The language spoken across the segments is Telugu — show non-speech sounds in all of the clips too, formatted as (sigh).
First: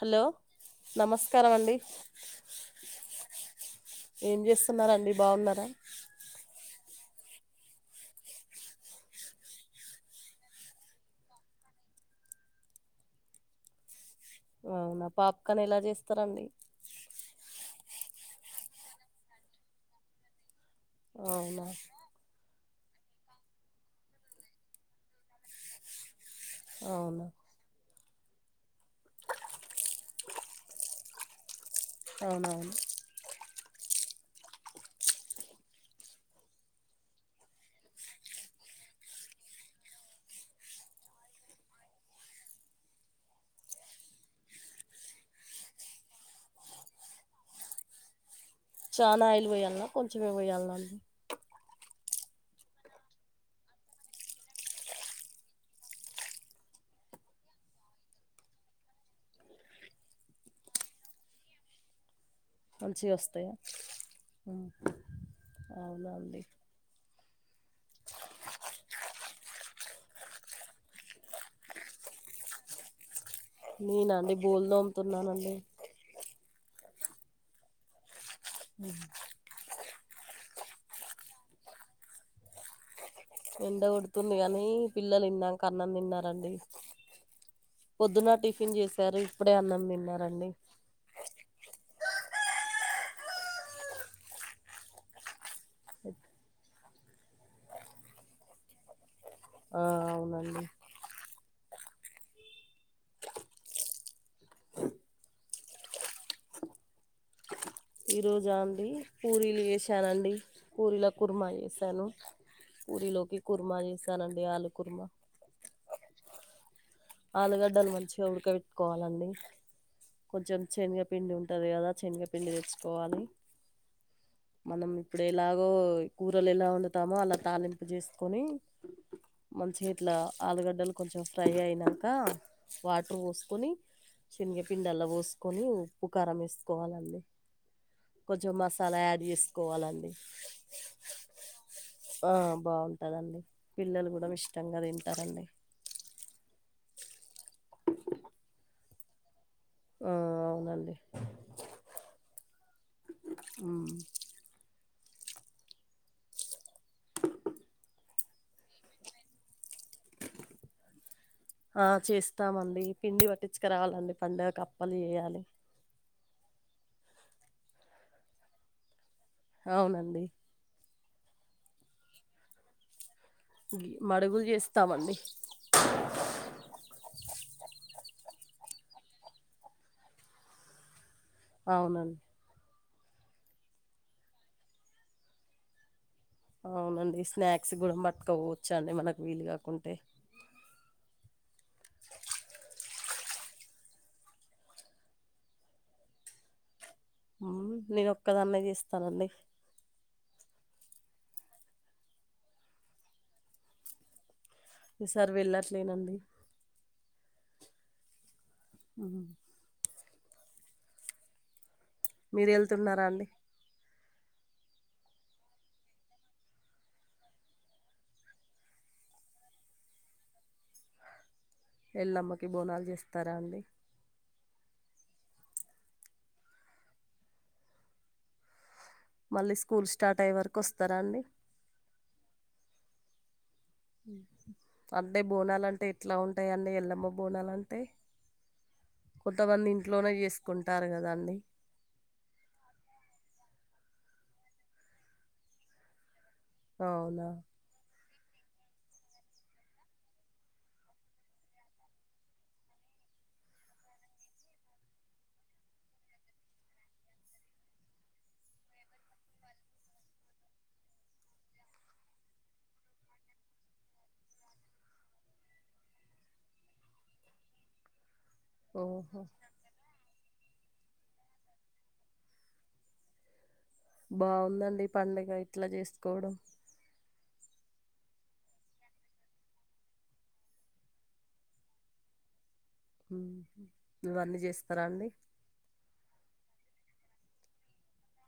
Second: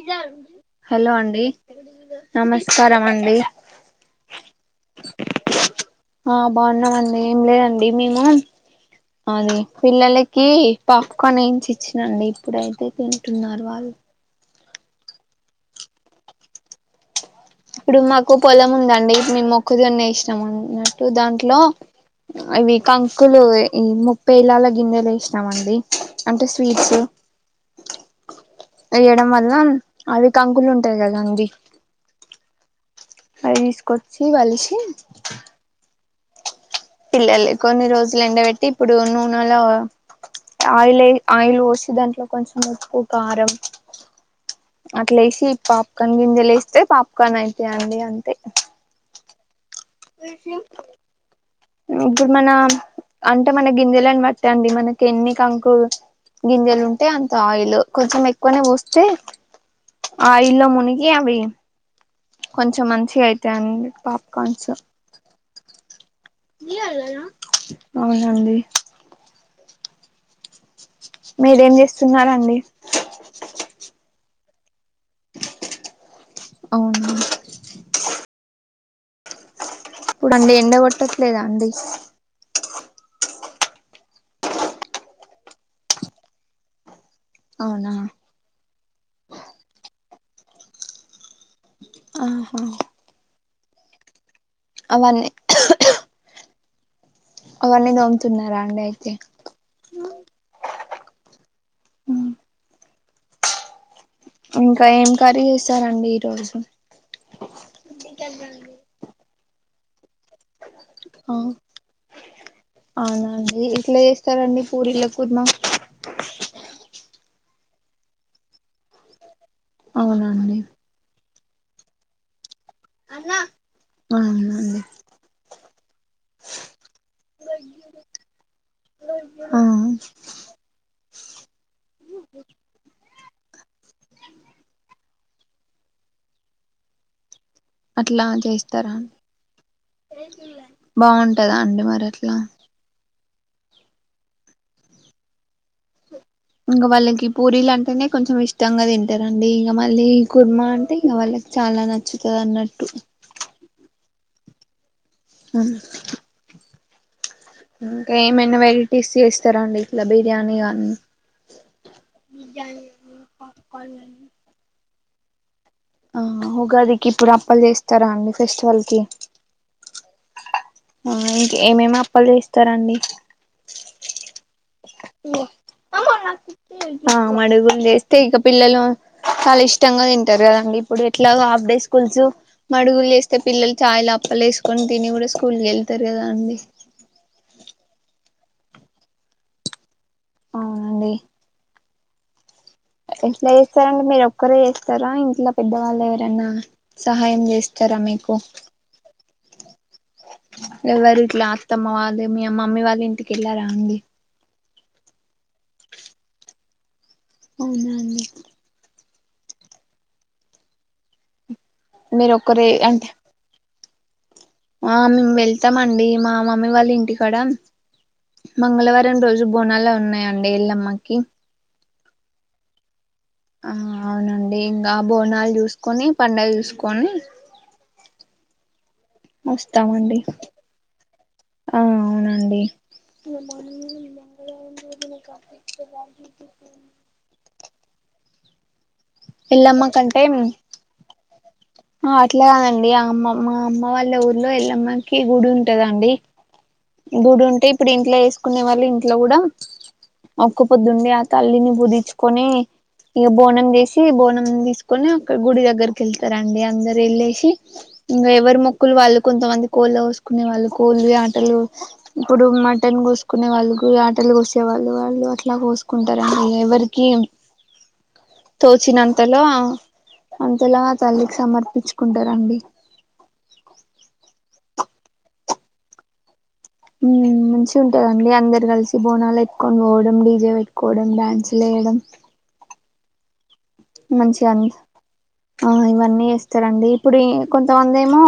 హలో హలో అండి నమస్కారం అండి ఏం చేస్తున్నారండి బాగున్నారా ఆ బాగున్నామండి ఏం లేదండి మేము అది పిల్లలకి పాప్కాన్ ఏంచి ఇచ్చినండి ఇప్పుడైతే తింటున్నారు వాళ్ళు మ్మ్ హ్హ్ పాప్కాన్ ఎలా చేస్తారండి ఇప్పుడు మాకు పొలం ఉందండి మేం మొక్కజోన్న ఎషినాము ఏసిన దాంట్లో అవునా అవి కంకులు ఇంకా పెళల జోన్నలు వేసినామండి అంటే స్వీట్స్ అవునా వేయడం వల్ల అవి కంకులు ఉంటాయి కదా అండి మ్మ్ హ్హ్ అవితీసుకొచ్చి వొలిచి పిల్లలకు కొన్ని రోజులు ఎండబెట్టి ఇప్పుడు నూనెలో ఆయిల్ పోసి దాంట్లో కొంచెం ఉప్పు, కారం అట్లేసి పాప్కన్ గింజలు వేస్తే పాప్కార్న్ అయితాయండి అంతే చాలా ఆయిలు పోయ్యాల కొంచెమే పోయ్యాల్నా ఇప్పుడు మన అంటే మన గింజలని బట్ట అండి మనకి ఎన్ని కంకులు గింజలు ఉంటే అంత ఆయిల్ కొంచెం ఎక్కువనే పోస్తే ప్చ్ ఆయిల్ మునిగి అవి కొంచెం మంచిగా అయితాయండి పాప్కార్న్స్ ఉమ్, అవునా అండి అవునండి మీరేం చేస్తున్నారండి నేనండి బోల్లు తోముతున్న అండి అవునా ఉ మండే ఎండ కొట్టట్లేదా అండి ఎండ కొడుతుంది గానీ పిల్లలు ఇందాక అన్నం తిన్నారండి అవునా పొద్దున టిఫిన్ చేసారు ఇప్పుడే అన్నం తిన్నారండి ఆహా అవన్నీ అవన్నీ దోముతున్నారా అండి అయితే ఆ అవునండి ఆ ఇంకా ఏం కర్రీ చేసారండి ఈరోజు ఈ రోజా అండి కూరీలు చేశానండి పూరీలోకి ఆ కుర్మా చేసాను పూరీలోకి అవునండి కుర్మా ఏట్లా చేసానండి చేస్తారండి ఆలు పూరి కుర్మా లోకి కూర్మ ఆలుగడ్డలు మంచిగా ఉడక పెట్టుకోవాలండి అవునండి కొంచెం శనుగా పిండి ఉంటు ఉంటది కదా శనగపిండి తెచ్చుకోవాలి అవునండి మనం ఇప్పుడు ఎలాగో కూరలు ఎలా వండుతామో అలా తాలింపు చేసుకొని ఆ మంచిగా గీట్లా ఆలుగడ్డలు కొంచెం ఫ్రై అయినాక వాటర్ పోసుకొని శనగపిిండాలా పోసుకొని ఉప్పు కారం వేసుకోవాలండి అట్లా కొంచెం చేస్తారా మసాలా యాడ్ చేసుకోవాలండి బాగుంటందా అండి మరి ఆ ఎట్లా బాగుంటదండి పిల్లలు కూడా ఇష్టంగా తింటారండి ఇంగా వాళ్ళకి పూరీలు అంటేనే కొంచెం ఇష్టంగా తింటారు అండి అండి ఇగా మళ్ళీ ఆ ఈ కుర్మ అంటే అవునండి ఇంక వాళ్ళకి చాలా నచ్చుతది అన్నట్టు ఉమ్. హు ఇంకా ఏమైనా వెరైటీస్ చేస్తారా అండి ఇట్లా బిర్యానీ కానీ ఆ చేస్తామండి పిండి పట్టించుకురావాలండి పండుగ అప్పలు చేయాలి ఆ ఉగాదికి ఇప్పుడు అప్పలు చేస్తారా అండి ఫెస్టివల్ కి అవునండి ఆ ఇంక ఏమేమి అప్పలు చేస్తారండి మడుగులు చేస్త (unintelligible) మాడుగులు చేస్తే ఇక పిల్లలు చాలా ఇష్టంగా తింటారు కదండి ఇప్పుడు ఇట్లా హాఫ్ డే అవునండి స్కూల్స్ మడుగులు చేస్తే పిల్లలు చాయ్ లోఅప్పలు వేసుకొని తిని కూడా స్కూల్ వెళ్తారు కదా అండి అవునండి స్నాక్స్ కూడా పట్టుకవోచ్చా అండి మనకు వీలు కాకుంటే అవునండి ఎట్లా చేస్తారండి మీరు ఒక్కరే చేస్తారా ఇంట్లో పెద్దవాళ్ళు ఎవరన్నా సహాయం చేస్తారా నేను మీకు ఒక్కదాన్నే చేస్తానండి ఎవరు ఇట్లా అత్తమ్మ వాళ్ళ మీ మమ్మీ వాళ్ళ ఇంటికెల్లారా అండి ఈసారి వెళ్ళట్లేనండి అవున అండి ఆ మీరు ఒక్కరే వెళ్తున్నారా అంటే అండి ఆ మేము వెళ్తామండి మా మమ్మీ వాళ్ళ ఇంటికాడ మంగళవారం రోజు బోనాలు ఉన్నాయండి ఎల్లమ్మకి ఎళ్ళమ్మకి బోనాలు చేస్తా ఆ అవునండి ఆ బోనాలు చూసుకొని పండుగ చూసుకొని మళ్ళీ స్కూల్ వస్తామండి స్టార్ట్ అయ్యే వరకు వస్తారా అండి ఆ అవునండి అంటే బోనాలు అంటే ఎట్లా ఉంటాయి అన్నీ ఎల్లమ్మ బోనలు అంటే అంటే కొంతమంది ఎల్లమ్మ ఇంట్లోనే చేసుకుంటారు కదండి ఆ అట్లా కాదు అండి ఆ అమ్మ మా అమ్మ వాళ్ళ ఊర్లో ఎల్లమ్మకి గుడి ఉంటదండి అవునా గుడి ఉంటే ఇప్పుడు ఇంట్లో చేసుకునే వాళ్ళు ఇంట్లో కూడా ఒక్క పొద్దు ఉండి ఆ తల్లిని పూజించుకొని ఇక బోనం చేసి బోనం తీసుకొని అక్కడ గుడి దగ్గరకి వెళ్తారండి అందరు వెళ్ళేసి ఇంకా ఎవరి మొక్కులు వాళ్ళు కొంతమంది కోళ్ళ కోసుకునే వాళ్ళు కోళ్లు యాటలు ఇప్పుడు మటన్ కోసుకునే వాళ్ళు యటలు కోసే వాళ్ళు వాళ్ళు అట్లా కోసుకుంటారండి ఎవరికి తోచిన ఓహో అంతలో అ ఎల్లమ్మ తల్లికి సమర్పించుకుంటారండి బాగుందండి పండగ ఇట్లా చేసుకోవడం మంచి ఉంటదండి అందరు కలిసి బోనాలు ఎట్టుకని పోవడం డీజే పెట్టుకోవడం డ్యాన్స్ లే మేడం హ మంచిగా అ ఆ ఇవన్నీ ఇస్తారండి ఇప్పుడు కొంతమంది ఏమో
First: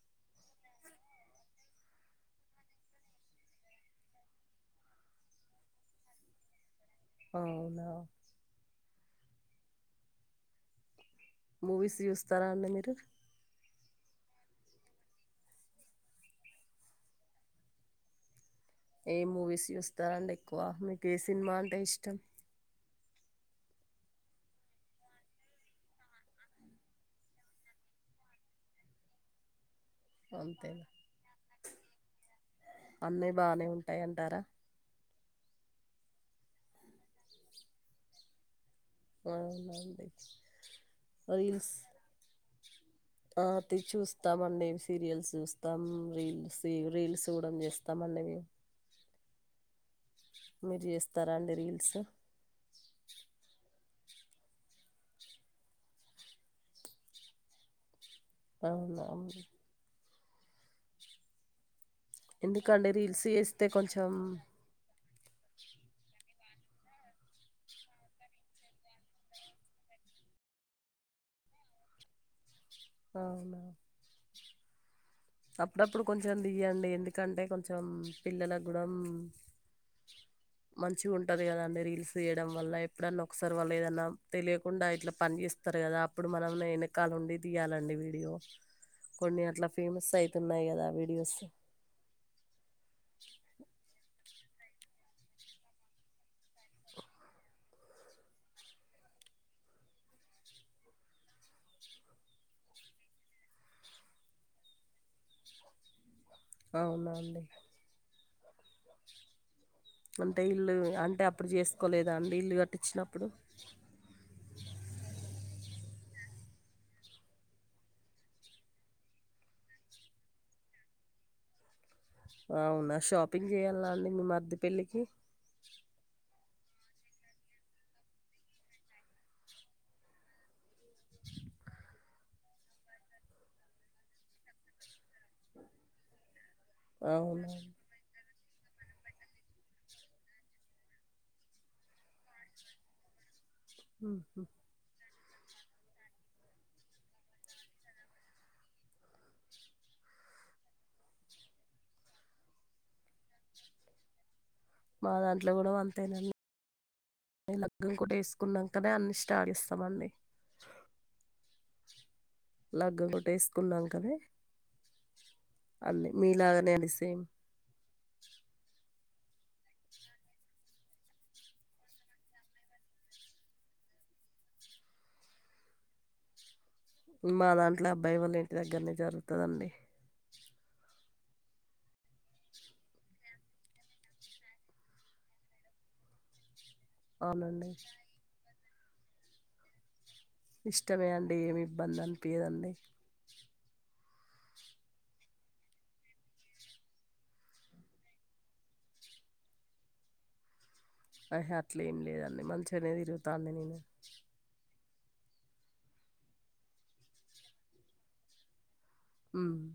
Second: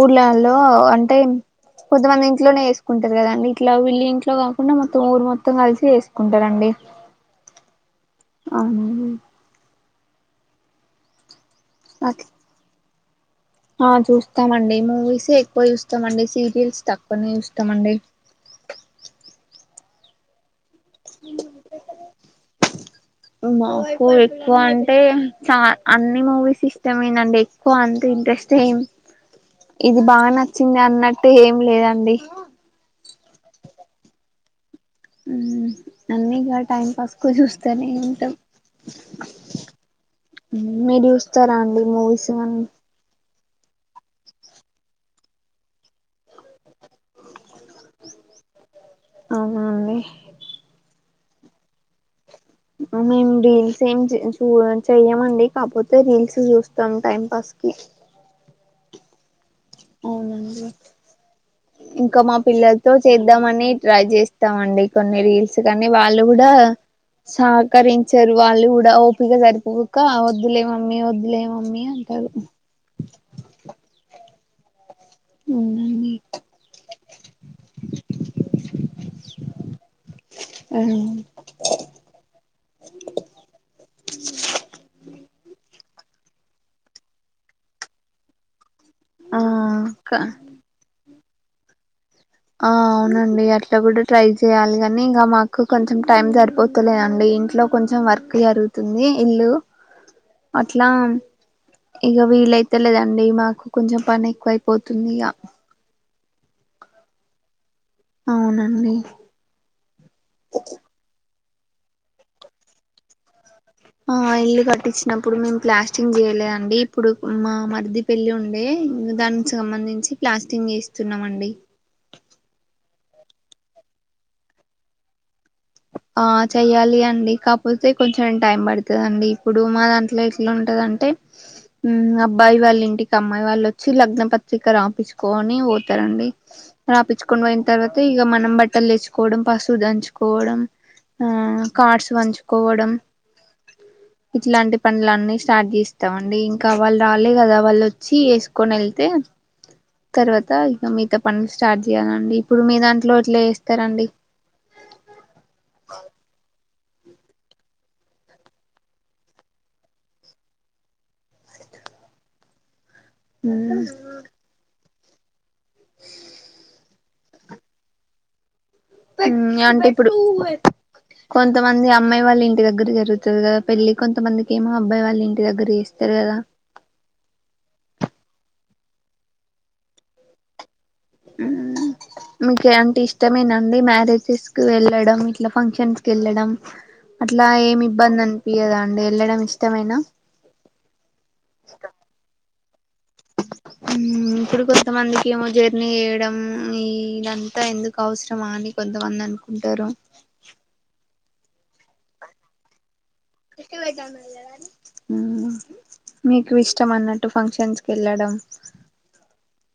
ఊర్లల్లో అంటే కొంతమంది ఇంట్లోనే వేసుకుంటారు కదండి ఇట్లా వెళ్ళలి ఇంట్లో కాకుండా మొత్తం ఊరు మొత్తం కలిసి వేసుకుంటారండి అవునా అవునండి మూవీస్ అట్లా చూస్తారా అండి మీరు ఆ చూస్తామండి మూవీసే ఎక్కువ చూస్తామండి సీరియల్స్ తక్కువనే చూస్తామండి ఏ మూవీస్ చూస్తారండి ఎక్కువ మీకు ఏ సినిమా అంటే ఇష్టం మాకు ఎక్కువ అంటే చా అన్ని మూవీస్ ఇష్టమేనండి ఎక్కువ అంతే ఇంట్రెస్ట్ ఏం ఇది బాగా నచ్చింది అంతేనా అన్నట్టు ఏం లేదండి బానే ఉంటాయి అంటారా అన్నీ టైం పాస్ కు చూస్తేనే ఏంటాం అవునండి మీరు చూస్తారా రీల్స్ అండి మూవీస్ కానీ ఆ చూస్తామ అండి సీరియల్స్ చూస్తాం రీల్స్ రీల్స్ కూడా చేస్తాం అండి అవునా అండి మీరు చేస్తారా అండి రీల్స్ మేము రీల్స్ ఏం చూ చెయమండి కాకపోతే రీల్స్ చూస్తాం టైం పాస్ కే అవును అవు అవునండి ఇంకా మా ఎందుకండి పిల్లలతో రీల్స్ చేస్తే చేద్దామని ట్రై కొంచెం చేస్తామ అండి కొన్ని రీల్స్ కానీ వాళ్ళు కూడా సహకరించారు వాళ్ళు కూడా ఓపగా సరిపోక వద్దులేమమ్మీ వద్దులేమి మమ్మీ అ అంట అవునవు అప్పుడప్పుడు అవునండి కొంచెం దియండి ఎందుకంటే కొంచెం పిల్లల గుణం మంచి ఉంటంది కదా అండి రీల్స్ చేయడం వల్ల ఎప్పుడన్నా ఒకసారి వాళ్ళు ఏదన్నా తెలియకుండా ఇట్లా పని చేస్తారు కదా అప్పుడు మనం వెనకలుండి తీయాలండి వీడియో ఆ కొన్ని అట్లా ఫేమస్ ఆ అయితున్నాయి కదా వీడియోస్ ఆ అవునండి అట్లా కూడా ట్రై చేయాలి కాని ఇంకా మాకు కొంచెం టైం సరిపోతులేదండి ఇంట్లో కొంచెం వర్క్ జరుగుతుంది ఇల్లు అట్లా ఇక వీలైతే లేదండి మాకు కొంచెం పని ఎక్కువయిపోతుంది ఇక అవునండి అవునండి అంటే ఇల్లు అంటే అప్పుడు చేసుకోలేదా అండి ఇల్లు కట్టించినప్పుడు ఆ ఇల్లు కట్టించినప్పుడు మేము ప్లాస్టింగ్ చేయలేదండి ఇప్పుడు మా మరిది పెళ్లి ఉండే దానికి సంబంధించి ప్లాస్టింగ్ చేస్తున్నామ అండి అవునా షాపింగ్ చేయాలా అండి మీ మద్దె పెళ్లికి ఆ చెయ్యాలి అండి కాకపోతే కొంచెం టైం పడుతుందిండి ఇప్పుడు మా దాంట్లో ఇట్లా ఉంటదంటే అబ్బాయి వాళ్ళ ఇంటికి అమ్మాయి వాళ్ళు వచ్చి లగ్న పత్రిక రాపంచుకొని పోతారండి రాపచ్చుకొని అవునా పోయిన తర్వాత ఇక మనం బట్టలు లేచుకోవడం పశువు దంచుకో పోవడం ఆ కార్డ్స్ వంచుకోవడం ఇట్లాంటి పండ్లన్నీ స్టార్ట్ చేస్తాంండి ఇంకా వాళ్ళు రాలే కదా వాళ్ళు వచ్చి వేసుకొని వెళ్తే తర్వాత ఇక మిగతా పనులు స్టార్ట్ చేయ్యాలండి ఇప్పుడు మీ దాంట్లో ఇట్లా చేస్తారండి ఆ మా దాంట్లో కూడా అంతేనండి లగగ్ం కూడా వేసుకున్నాకనే అన్ని స్టార్ట్ చేస్తామండి అ లలాగ్ ఒకటి వేసుకున్నాం కదా అన్న మీలాగనే అండి సేమ్ అంటే ఇప్పుడు కొంతమంది అమ్మాయి వాళ్ళ ఇంటి దగ్గర జరుగుతుది కదా పెళ్లిి కొంతమందికి ఏమో అబ్బాయి వాళ్ళ ఇంటి దగ్గర చేస్తే తెరదా మా దాంట్లో అబ్బాయి వాల్ల ఇంటి దగ్గరనే జరుగుతదండి ఉ ఇంకేంటి ఇష్టమేనండి మ్యారేజెస్ కి వెళ్ళడం ఇల ఫంక్షన్స్ కి వెళ్ళడం అట్లా అవునండి ఏమి ఇబ్బంది అనిపియదా అండి వెళ్ళడం ఇష్టమైైన ఇష్టమే అండి ఏమి ఇబ్బంది అనిపియదండి ఉమ్ ఇప్పుడు కొంతమందికి ఏమో జర్నీ వేయడం ఈ ఇదంతా ఎందుకు అవసరమా అని కొంతమంది అను కుంటారు అహే అట్లే ఏం లేదండి మంచిు అనేదిరు (unintelligible) గు కృషి వదమదద (unintelligible) ఉమ్ మీకు ఇష్టం అన్నట్టు ఫంక్షన్స్ కి వెళ్ళడం ఉమ్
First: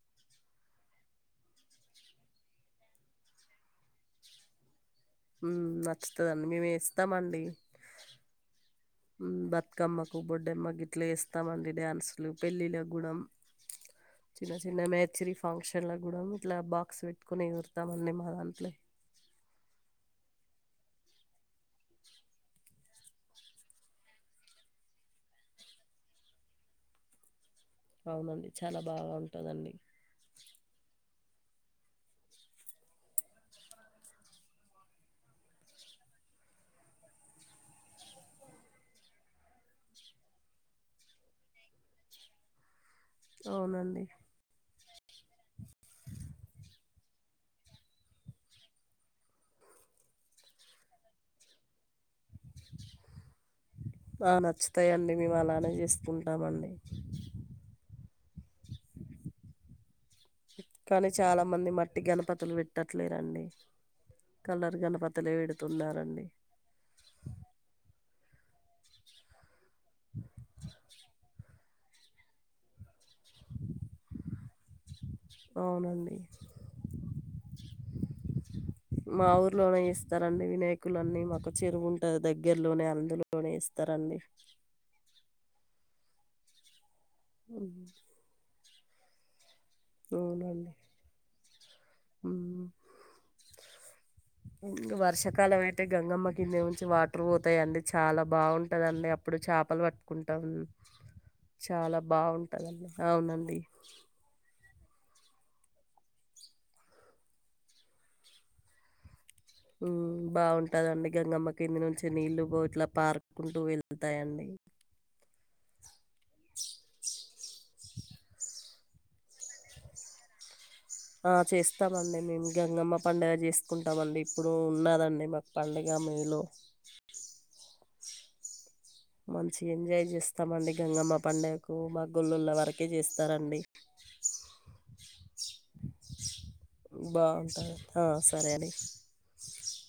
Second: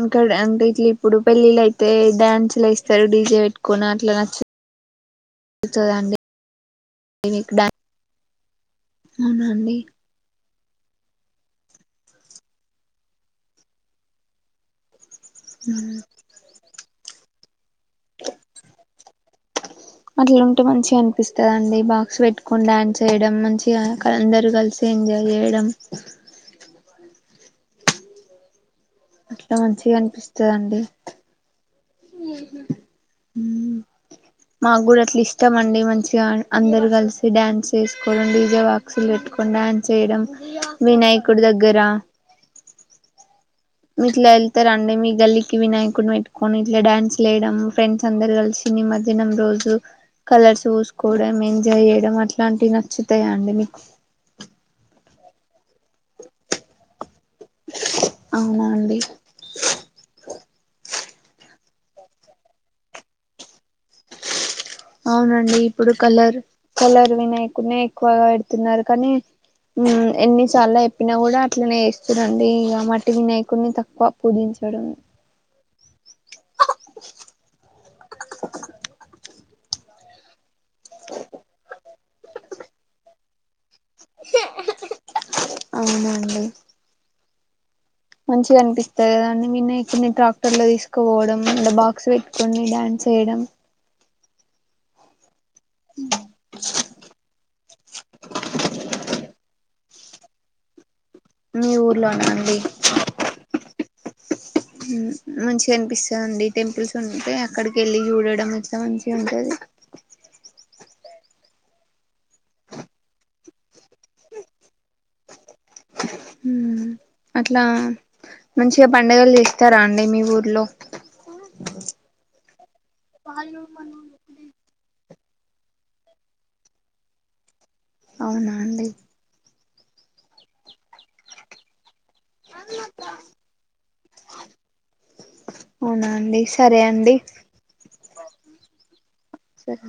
ఇంకాడ అంటే ఇట్లా ఇప్పుడు పెళ్ళిళ్ళు యితే డ్యాన్సు లు వేస్తారు డీజే పెట్టుకొని అట్లా నచ్చ ఉమ్ నచ్చుతదండి మేము వేస్తామండి మీకు డా అవునా అండి బతుకమ్మ కు కూడా డెమ్మగిట్లు వేస్తామండి డ్యాన్సులు పెళ్ళిలో గూడ చిన్న చిన్న మే చ్చరీ ఫంక్షన్లో కూడా ఇట్లా బాక్స్ పెట్టుకొని ఎస్తమండి మా దాంట్లో అట్లాఉంటే మంచి అనిపిస్తదిండి బాక్స్ పెట్టుకొని డాన్స్ వేయడం మంచిగా అందరు కలిసి ఎంజాయ్ చేయడం ఆహ అట్లా మంచిగా అనిపిస్తదండి ఉమ్ మాకు కూడా అట్లా ఇష్టం అండి మంచిగా అందరు కలిసి డాన్స్ చేసుకోవడం డీజే బాక్సులు పెట్టుకోడం డాన్స్ చేయడం వినాయకుడి దగ్గరా అవునండి మీట్లా వెళ్తే రండి మీ గల్లికి వినాయకుడిని పెట్టుకొని ఇట్లా డ్యాన్స్ లేయడం ఫ్రెండ్స్ అందరు కలిసి నిమజ్జనం రోజు కలర్స్ పుసుకోవడం ఎంజాయ్ చేయడం అట్లాంటివి నచ్చుతాయా అండి మీకు ఆ నచ్చుతాయిండి మేము అలానే చేసుకుంటామండి అవునా అండి కానీ చాలా మంది గణపతులు పెట్టట్లేదాండి అవునండి ఇప్పుడు కలర్ కలర్ వినయకుడ్ని ఎక్కువ పెడుతున్నారు కానీ ఉమ్ ఎన్నిసార్లు చెప్పినా కూడా అట్లనే వేస్తురండి ఇక మట్ ఇ వినాయకుడిని తక్కువ పూజించడం అవునండి ఆ లోనే ఇస్తారండి వినాయకులన్నీ మాకు చెరువు ఉంటాది దగ్గరలోనే అందులోనే ఇస్త త్తరండి అవునా అండి ఉ మంచిగా అనిపిస్తాయి కదండి వినాయకుని ట్రాక్టర్ లో అవునండి తీసుకుపోవడం ఇల బాక్స్ పెట్టుకుని డ్యాన్స్ వేయడం ఉ వర్షాకాలం అయితే గంగమ్మ కిందె నుంచి వాటర్ పోతాయి అండి చాలా బాగుంటదిండి అప్పుడు చేపలు పట్టుకుంటాం మీ చాలా ఊర్లోనా అండి బాగుంటుందండి అవునండి మంచిగా అనిపిస్తదండి టెంపుల్స్ ఉంటే అక్కడికి వెళ్ళి చూడడం ఇట్లా మంచిగా ఉ మ్మ్ బాగు ఉంటదండి గంగమ్మ కింది నుంచి నీళ్లు ఇట్లా పారుకుంటూ వెళ్తాయి అండి అ అట్లా మంచిగా పడుగలు చేస్తారా అండి మీ ఊర్లో ఆ చేస్తామండి మేము గంగమ్మ పండుగ చేసుకుంటామండి ఇప్పుడు ఉన్నాదండి ఇమకు పాలడగా మరిళలో (unintelligible) అవునా అండి మంచి ఎంజాయ్ చేస్తామండి గంగమ్మ పండగకు మా గొళ్ళుళ వరకే చేస్తారండి అవునా అండి సరే అండి బాగుంటుంది ఆ సరే అండి సరే